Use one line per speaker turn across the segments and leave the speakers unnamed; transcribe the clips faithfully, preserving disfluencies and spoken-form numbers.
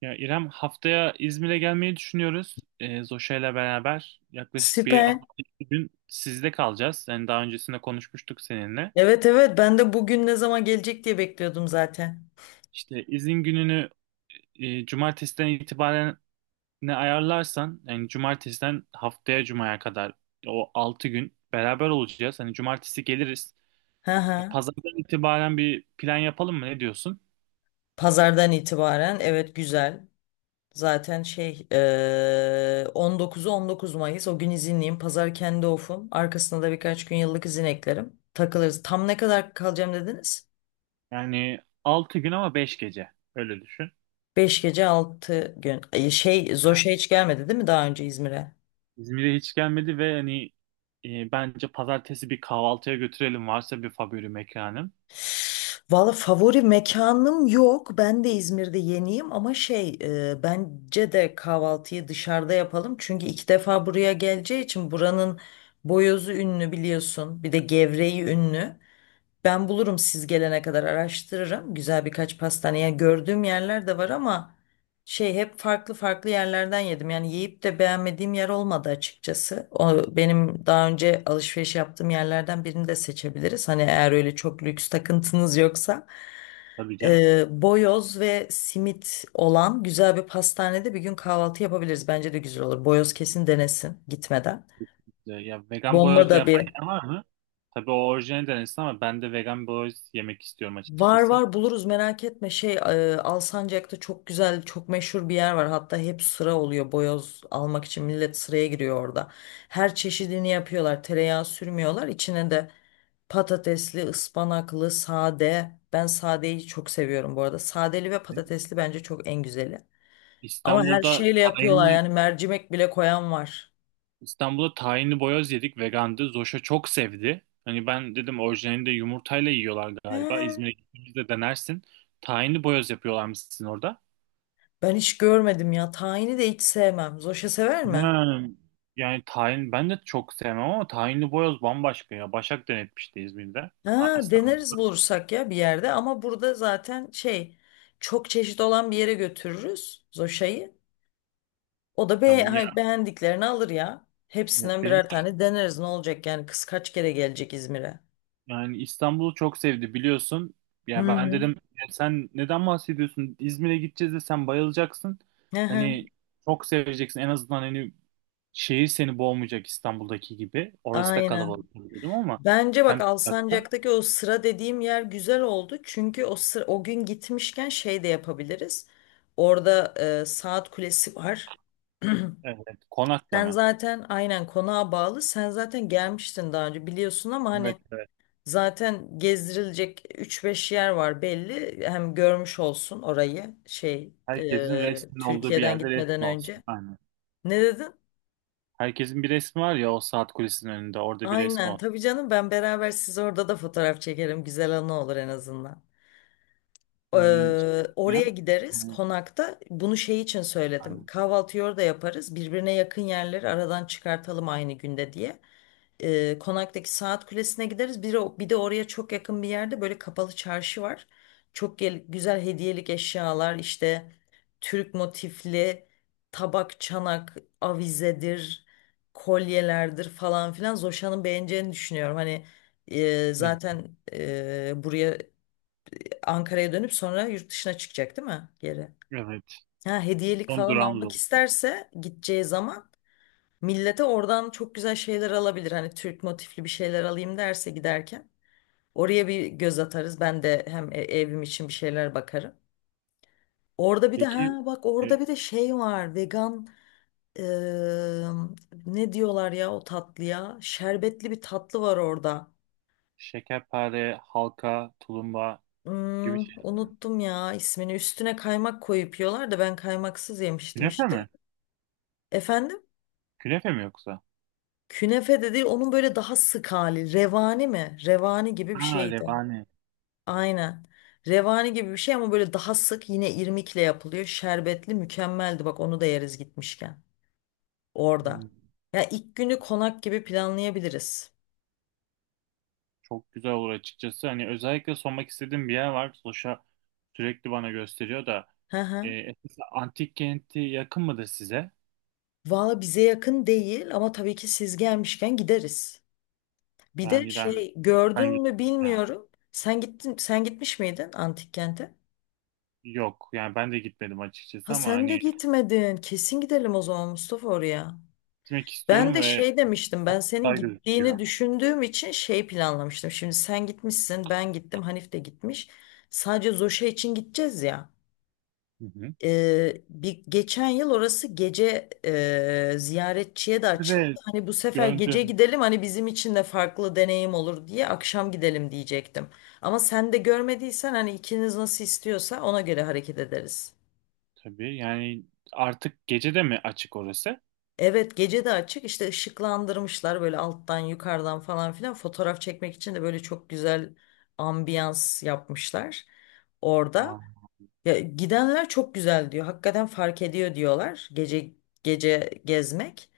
Ya İrem haftaya İzmir'e gelmeyi düşünüyoruz. Ee, Zoşa ile beraber yaklaşık bir
Süper.
hafta iki gün sizde kalacağız. Yani daha öncesinde konuşmuştuk seninle.
Evet evet ben de bugün ne zaman gelecek diye bekliyordum zaten.
İşte izin gününü e, cumartesiden itibaren ne ayarlarsan yani cumartesiden haftaya cumaya kadar o altı gün beraber olacağız. Hani cumartesi geliriz.
Hı
E,
hı.
Pazardan itibaren bir plan yapalım mı? Ne diyorsun?
Pazardan itibaren evet güzel. Zaten şey eee on dokuzu on dokuz Mayıs o gün izinliyim. Pazar kendi ofum. Arkasına da birkaç gün yıllık izin eklerim. Takılırız. Tam ne kadar kalacağım dediniz?
Yani altı gün ama beş gece. Öyle düşün.
Beş gece altı gün. Ay, Şey Zoş'a hiç gelmedi değil mi daha önce İzmir'e?
İzmir'e hiç gelmedi ve hani e, bence pazartesi bir kahvaltıya götürelim varsa bir favori mekanım.
Valla favori mekanım yok. Ben de İzmir'de yeniyim ama şey e, bence de kahvaltıyı dışarıda yapalım. Çünkü iki defa buraya geleceği için buranın boyozu ünlü biliyorsun. Bir de gevreği ünlü. Ben bulurum siz gelene kadar araştırırım. Güzel birkaç pastaneye gördüğüm yerler de var ama şey hep farklı farklı yerlerden yedim. Yani yiyip de beğenmediğim yer olmadı açıkçası. O benim daha önce alışveriş yaptığım yerlerden birini de seçebiliriz. Hani eğer öyle çok lüks takıntınız yoksa.
Tabii canım.
Ee, boyoz ve simit olan güzel bir pastanede bir gün kahvaltı yapabiliriz. Bence de güzel olur. Boyoz kesin denesin gitmeden.
E, Ya vegan
Bomba
boyoz da
da
yapan
bir.
yer var mı? Tabii o orijinal denesin ama ben de vegan boyoz yemek istiyorum
Var
açıkçası.
var buluruz merak etme. Şey e, Alsancak'ta çok güzel, çok meşhur bir yer var. Hatta hep sıra oluyor boyoz almak için millet sıraya giriyor orada. Her çeşidini yapıyorlar. Tereyağı sürmüyorlar. İçine de patatesli, ıspanaklı, sade. Ben sadeyi çok seviyorum bu arada. Sadeli ve patatesli bence çok en güzeli. Ama her
İstanbul'da
şeyle yapıyorlar
tahinli
yani mercimek bile koyan var.
İstanbul'da tahinli boyoz yedik vegandı. Zoş'a çok sevdi. Hani ben dedim orijinalinde yumurtayla yiyorlar galiba.
He.
İzmir'e gittiğimizde denersin. Tahinli boyoz yapıyorlarmış sizin orada.
Ben hiç görmedim ya. Tahini de hiç sevmem. Zoşa sever mi?
Ha, yani tahin ben de çok sevmem ama tahinli boyoz bambaşka ya. Başak denetmişti İzmir'de. Aa,
Ha, deneriz
İstanbul'da
bulursak ya bir yerde ama burada zaten şey çok çeşit olan bir yere götürürüz Zoşa'yı. O da be
tamam
ha, beğendiklerini alır ya.
ya.
Hepsinden birer tane deneriz ne olacak yani kız kaç kere gelecek İzmir'e.
Yani İstanbul'u çok sevdi biliyorsun.
Hı
Ya ben
hı.
dedim: "Ya sen neden bahsediyorsun? İzmir'e gideceğiz de sen bayılacaksın.
Hı hı.
Hani çok seveceksin. En azından hani şehir seni boğmayacak İstanbul'daki gibi. Orası da
Aynen.
kalabalık tabii dedim ama
Bence
hem
bak Alsancak'taki o sıra dediğim yer güzel oldu. Çünkü o sıra, o gün gitmişken şey de yapabiliriz. Orada e, saat kulesi var.
evet,
Sen
konaklama.
zaten aynen konağa bağlı. Sen zaten gelmiştin daha önce biliyorsun ama
Evet,
hani
evet.
zaten gezdirilecek üç beş yer var belli. Hem görmüş olsun orayı şey
Herkesin
e,
resmin olduğu bir
Türkiye'den
yerde
gitmeden
resmi
önce.
olsun. Aynen.
Ne dedin?
Herkesin bir resmi var ya o saat kulesinin önünde. Orada bir resmi
Aynen
olsun.
tabii canım ben beraber siz orada da fotoğraf çekerim. Güzel anı olur en azından.
Hmm,
Ee,
şey
Oraya
diyeceğim.
gideriz
Hı,
konakta. Bunu şey için söyledim.
aynen.
Kahvaltıyı orada yaparız. Birbirine yakın yerleri aradan çıkartalım aynı günde diye. e, Konak'taki Saat Kulesi'ne gideriz. Bir, o- bir de oraya çok yakın bir yerde böyle kapalı çarşı var. Çok gel- güzel hediyelik eşyalar işte Türk motifli tabak, çanak, avizedir, kolyelerdir falan filan. Zoşan'ın beğeneceğini düşünüyorum. Hani e,
Hı,
zaten e, buraya Ankara'ya dönüp sonra yurt dışına çıkacak değil mi geri?
evet.
Ha, hediyelik
Son
falan
durağımız
almak
oldu.
isterse gideceği zaman millete oradan çok güzel şeyler alabilir. Hani Türk motifli bir şeyler alayım derse giderken. Oraya bir göz atarız. Ben de hem e- evim için bir şeyler bakarım. Orada bir de
Peki
ha bak
e,
orada bir de şey var. Vegan eee, ne diyorlar ya o tatlıya? Şerbetli bir tatlı var orada.
Şekerpare, halka, tulumba gibi
Hmm,
şeyler mi?
unuttum ya ismini. Üstüne kaymak koyup yiyorlar da ben kaymaksız yemiştim
Künefe
işte.
mi?
Efendim?
Künefe mi yoksa?
Künefe de değil onun böyle daha sık hali. Revani mi? Revani gibi bir
Ha,
şeydi.
revani.
Aynen. Revani gibi bir şey ama böyle daha sık yine irmikle yapılıyor. Şerbetli mükemmeldi. Bak onu da yeriz gitmişken. Orada.
Hmm,
Ya ilk günü konak gibi planlayabiliriz.
Çok güzel olur açıkçası. Hani özellikle sormak istediğim bir yer var. Soşa sürekli bana gösteriyor da.
Hı
E,
hı.
Efes antik kenti yakın mıdır size?
Valla bize yakın değil ama tabii ki siz gelmişken gideriz. Bir de
Yani ben,
şey
ben
gördün mü
gittim.
bilmiyorum. Sen gittin, sen gitmiş miydin antik kente?
Yok. Yani ben de gitmedim
Ha
açıkçası ama
sen de
hani
gitmedin. Kesin gidelim o zaman Mustafa oraya.
gitmek
Ben
istiyorum
de
ve
şey demiştim ben senin
güzel
gittiğini
gözüküyor.
düşündüğüm için şey planlamıştım. Şimdi sen gitmişsin ben gittim Hanif de gitmiş. Sadece Zoşa için gideceğiz ya.
Hı hı.
Ee, bir geçen yıl orası gece e, ziyaretçiye de açıldı.
Ve
Hani bu sefer gece
gördüm
gidelim hani bizim için de farklı deneyim olur diye akşam gidelim diyecektim. Ama sen de görmediysen hani ikiniz nasıl istiyorsa ona göre hareket ederiz.
tabii. Yani artık gece de mi açık orası?
Evet gece de açık işte ışıklandırmışlar böyle alttan yukarıdan falan filan fotoğraf çekmek için de böyle çok güzel ambiyans yapmışlar orada. Ya, gidenler çok güzel diyor hakikaten fark ediyor diyorlar gece gece gezmek.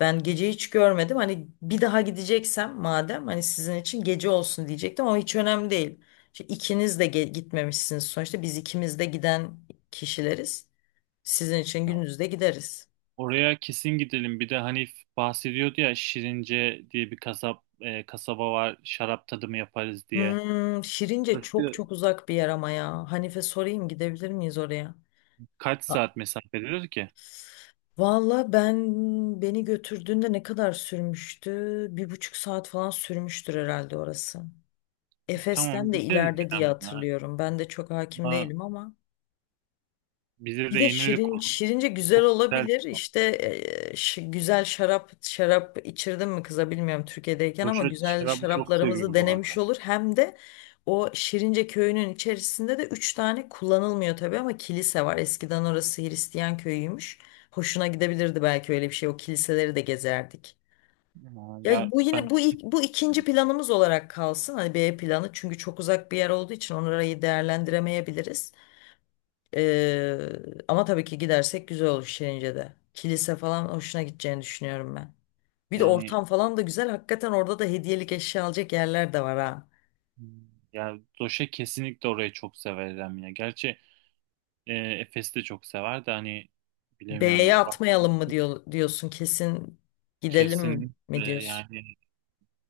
Ben gece hiç görmedim hani bir daha gideceksem madem hani sizin için gece olsun diyecektim ama hiç önemli değil. Şimdi ikiniz de ge- gitmemişsiniz sonuçta biz ikimiz de giden kişileriz sizin için
Aa.
gündüz de gideriz.
Oraya kesin gidelim. Bir de Hanif bahsediyordu ya Şirince diye bir kasap e, kasaba var. Şarap tadımı yaparız diye.
Hmm, Şirince çok
Orası
çok uzak bir yer ama ya. Hanife sorayım gidebilir miyiz oraya?
kaç
A-
saat mesafededir ki?
Valla ben beni götürdüğünde ne kadar sürmüştü? Bir buçuk saat falan sürmüştür herhalde orası.
E, Tamam
Efes'ten de
gideriz
ileride diye
dedim ya.
hatırlıyorum. Ben de çok hakim
Ama
değilim ama.
bize
Bir
de
de
yenilik
şirin,
olur.
Şirince güzel
Güzel.
olabilir. İşte e, şi- güzel şarap şarap içirdim mi kıza bilmiyorum Türkiye'deyken ama
Roşet
güzel
şarabı çok
şaraplarımızı
seviyor bu
denemiş
arada.
olur. Hem de o Şirince köyünün içerisinde de üç tane kullanılmıyor tabii ama kilise var. Eskiden orası Hristiyan köyüymüş. Hoşuna gidebilirdi belki öyle bir şey. O kiliseleri de gezerdik.
Aa,
Ya
Ya
bu yine
ben
bu ilk- bu ikinci planımız olarak kalsın. Hani B planı çünkü çok uzak bir yer olduğu için orayı değerlendiremeyebiliriz. Ee, Ama tabii ki gidersek güzel olur Şirince'de. Kilise falan hoşuna gideceğini düşünüyorum ben. Bir de
yani
ortam falan da güzel. Hakikaten orada da hediyelik eşya alacak yerler de var ha.
ya Doşe kesinlikle orayı çok severim ya. Gerçi e, Efes'i de çok sever de hani
B'ye
bilemiyorum. Bak
atmayalım mı diyor, diyorsun kesin gidelim mi
kesinlikle
diyorsun?
yani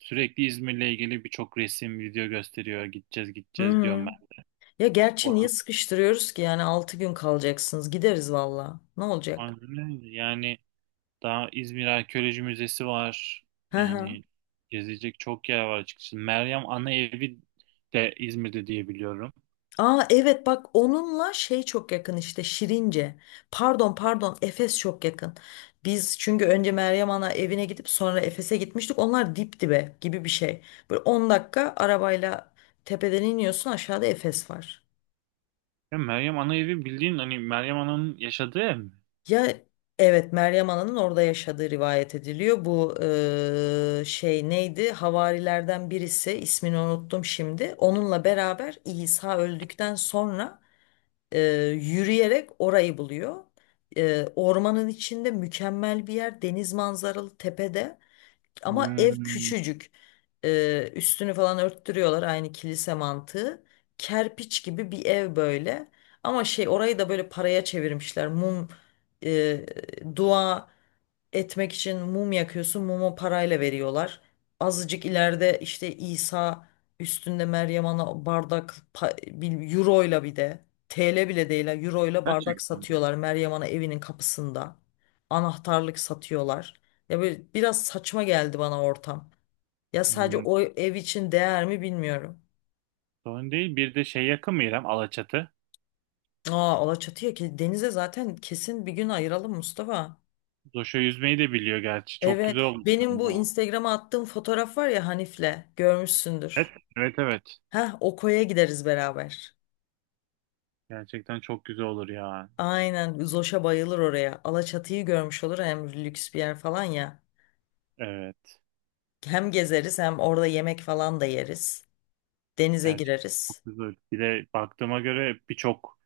Sürekli İzmir'le ilgili birçok resim, video gösteriyor. Gideceğiz,
Hı
gideceğiz diyorum
hı.
ben.
Ya gerçi niye
Oranın-
sıkıştırıyoruz ki yani altı gün kalacaksınız gideriz valla. Ne olacak?
Aynen. Yani daha İzmir Arkeoloji Müzesi var.
Hı hı.
Yani gezilecek çok yer var açıkçası. Meryem Ana Evi de İzmir'de diye biliyorum.
Aa evet bak onunla şey çok yakın işte Şirince. Pardon pardon Efes çok yakın. Biz çünkü önce Meryem Ana evine gidip sonra Efes'e gitmiştik. Onlar dip dibe gibi bir şey. Böyle on dakika arabayla tepeden iniyorsun aşağıda Efes var.
Ya Meryem Ana Evi bildiğin hani Meryem Ana'nın yaşadığı ev mi?
Ya evet Meryem Ana'nın orada yaşadığı rivayet ediliyor. Bu eee, şey neydi? Havarilerden birisi ismini unuttum şimdi. Onunla beraber İsa öldükten sonra e, yürüyerek orayı buluyor. E, ormanın içinde mükemmel bir yer, deniz manzaralı tepede ama ev
Hmm,
küçücük. E, üstünü falan örttürüyorlar aynı kilise mantığı. Kerpiç gibi bir ev böyle. Ama şey orayı da böyle paraya çevirmişler. Mum, e, dua etmek için mum yakıyorsun. Mumu parayla veriyorlar. Azıcık ileride işte İsa üstünde Meryem Ana bardak pa- bil- euro ile bir de T L bile değil ha, euro ile bardak
gerçekten. mi?
satıyorlar Meryem Ana evinin kapısında. Anahtarlık satıyorlar. Ya böyle biraz saçma geldi bana ortam. Ya sadece
Hmm,
o ev için değer mi bilmiyorum.
Sorun değil. Bir de şey yakın mı İrem? Alaçatı.
Aa Alaçatı'ya ki denize zaten kesin bir gün ayıralım Mustafa.
Zoş'a yüzmeyi de biliyor gerçi. Çok
Evet,
güzel olur
benim bu
ya.
Instagram'a attığım fotoğraf var ya Hanif'le
Evet,
görmüşsündür.
evet, evet.
Heh, o koya gideriz beraber.
Gerçekten çok güzel olur ya.
Aynen Zoş'a bayılır oraya. Alaçatı'yı görmüş olur hem lüks bir yer falan ya.
Evet.
Hem gezeriz hem orada yemek falan da yeriz. Denize
Gerçekten
gireriz.
çok güzel. Bir de baktığıma göre birçok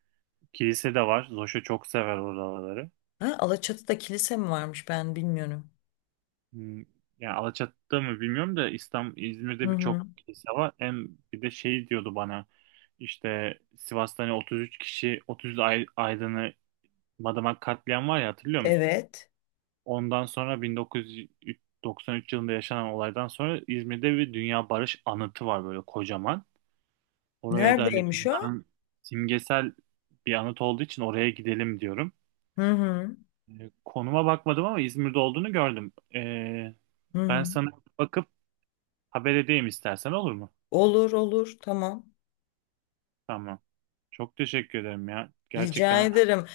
kilise de var. Zoş'a çok sever oraları.
Ha, Alaçatı'da kilise mi varmış ben bilmiyorum.
Hmm, Yani Alaçatı'da mı bilmiyorum da İstanbul,
Hı
İzmir'de
hı.
birçok kilise var. Hem bir de şey diyordu bana işte Sivas'ta hani otuz üç kişi otuz ay- aydını Madımak katliam var ya hatırlıyor musun?
Evet.
Ondan sonra bin dokuz yüz doksan üç yılında yaşanan olaydan sonra İzmir'de bir Dünya Barış Anıtı var böyle kocaman. Oraya da hani
Neredeymiş o?
dünyanın simgesel bir anıt olduğu için oraya gidelim diyorum.
Hı hı.
Ee, Konuma bakmadım ama İzmir'de olduğunu gördüm. Ee,
Hı
ben
hı.
sana bakıp haber edeyim istersen olur mu?
Olur olur tamam.
Tamam. Çok teşekkür ederim ya.
Rica
Gerçekten
ederim.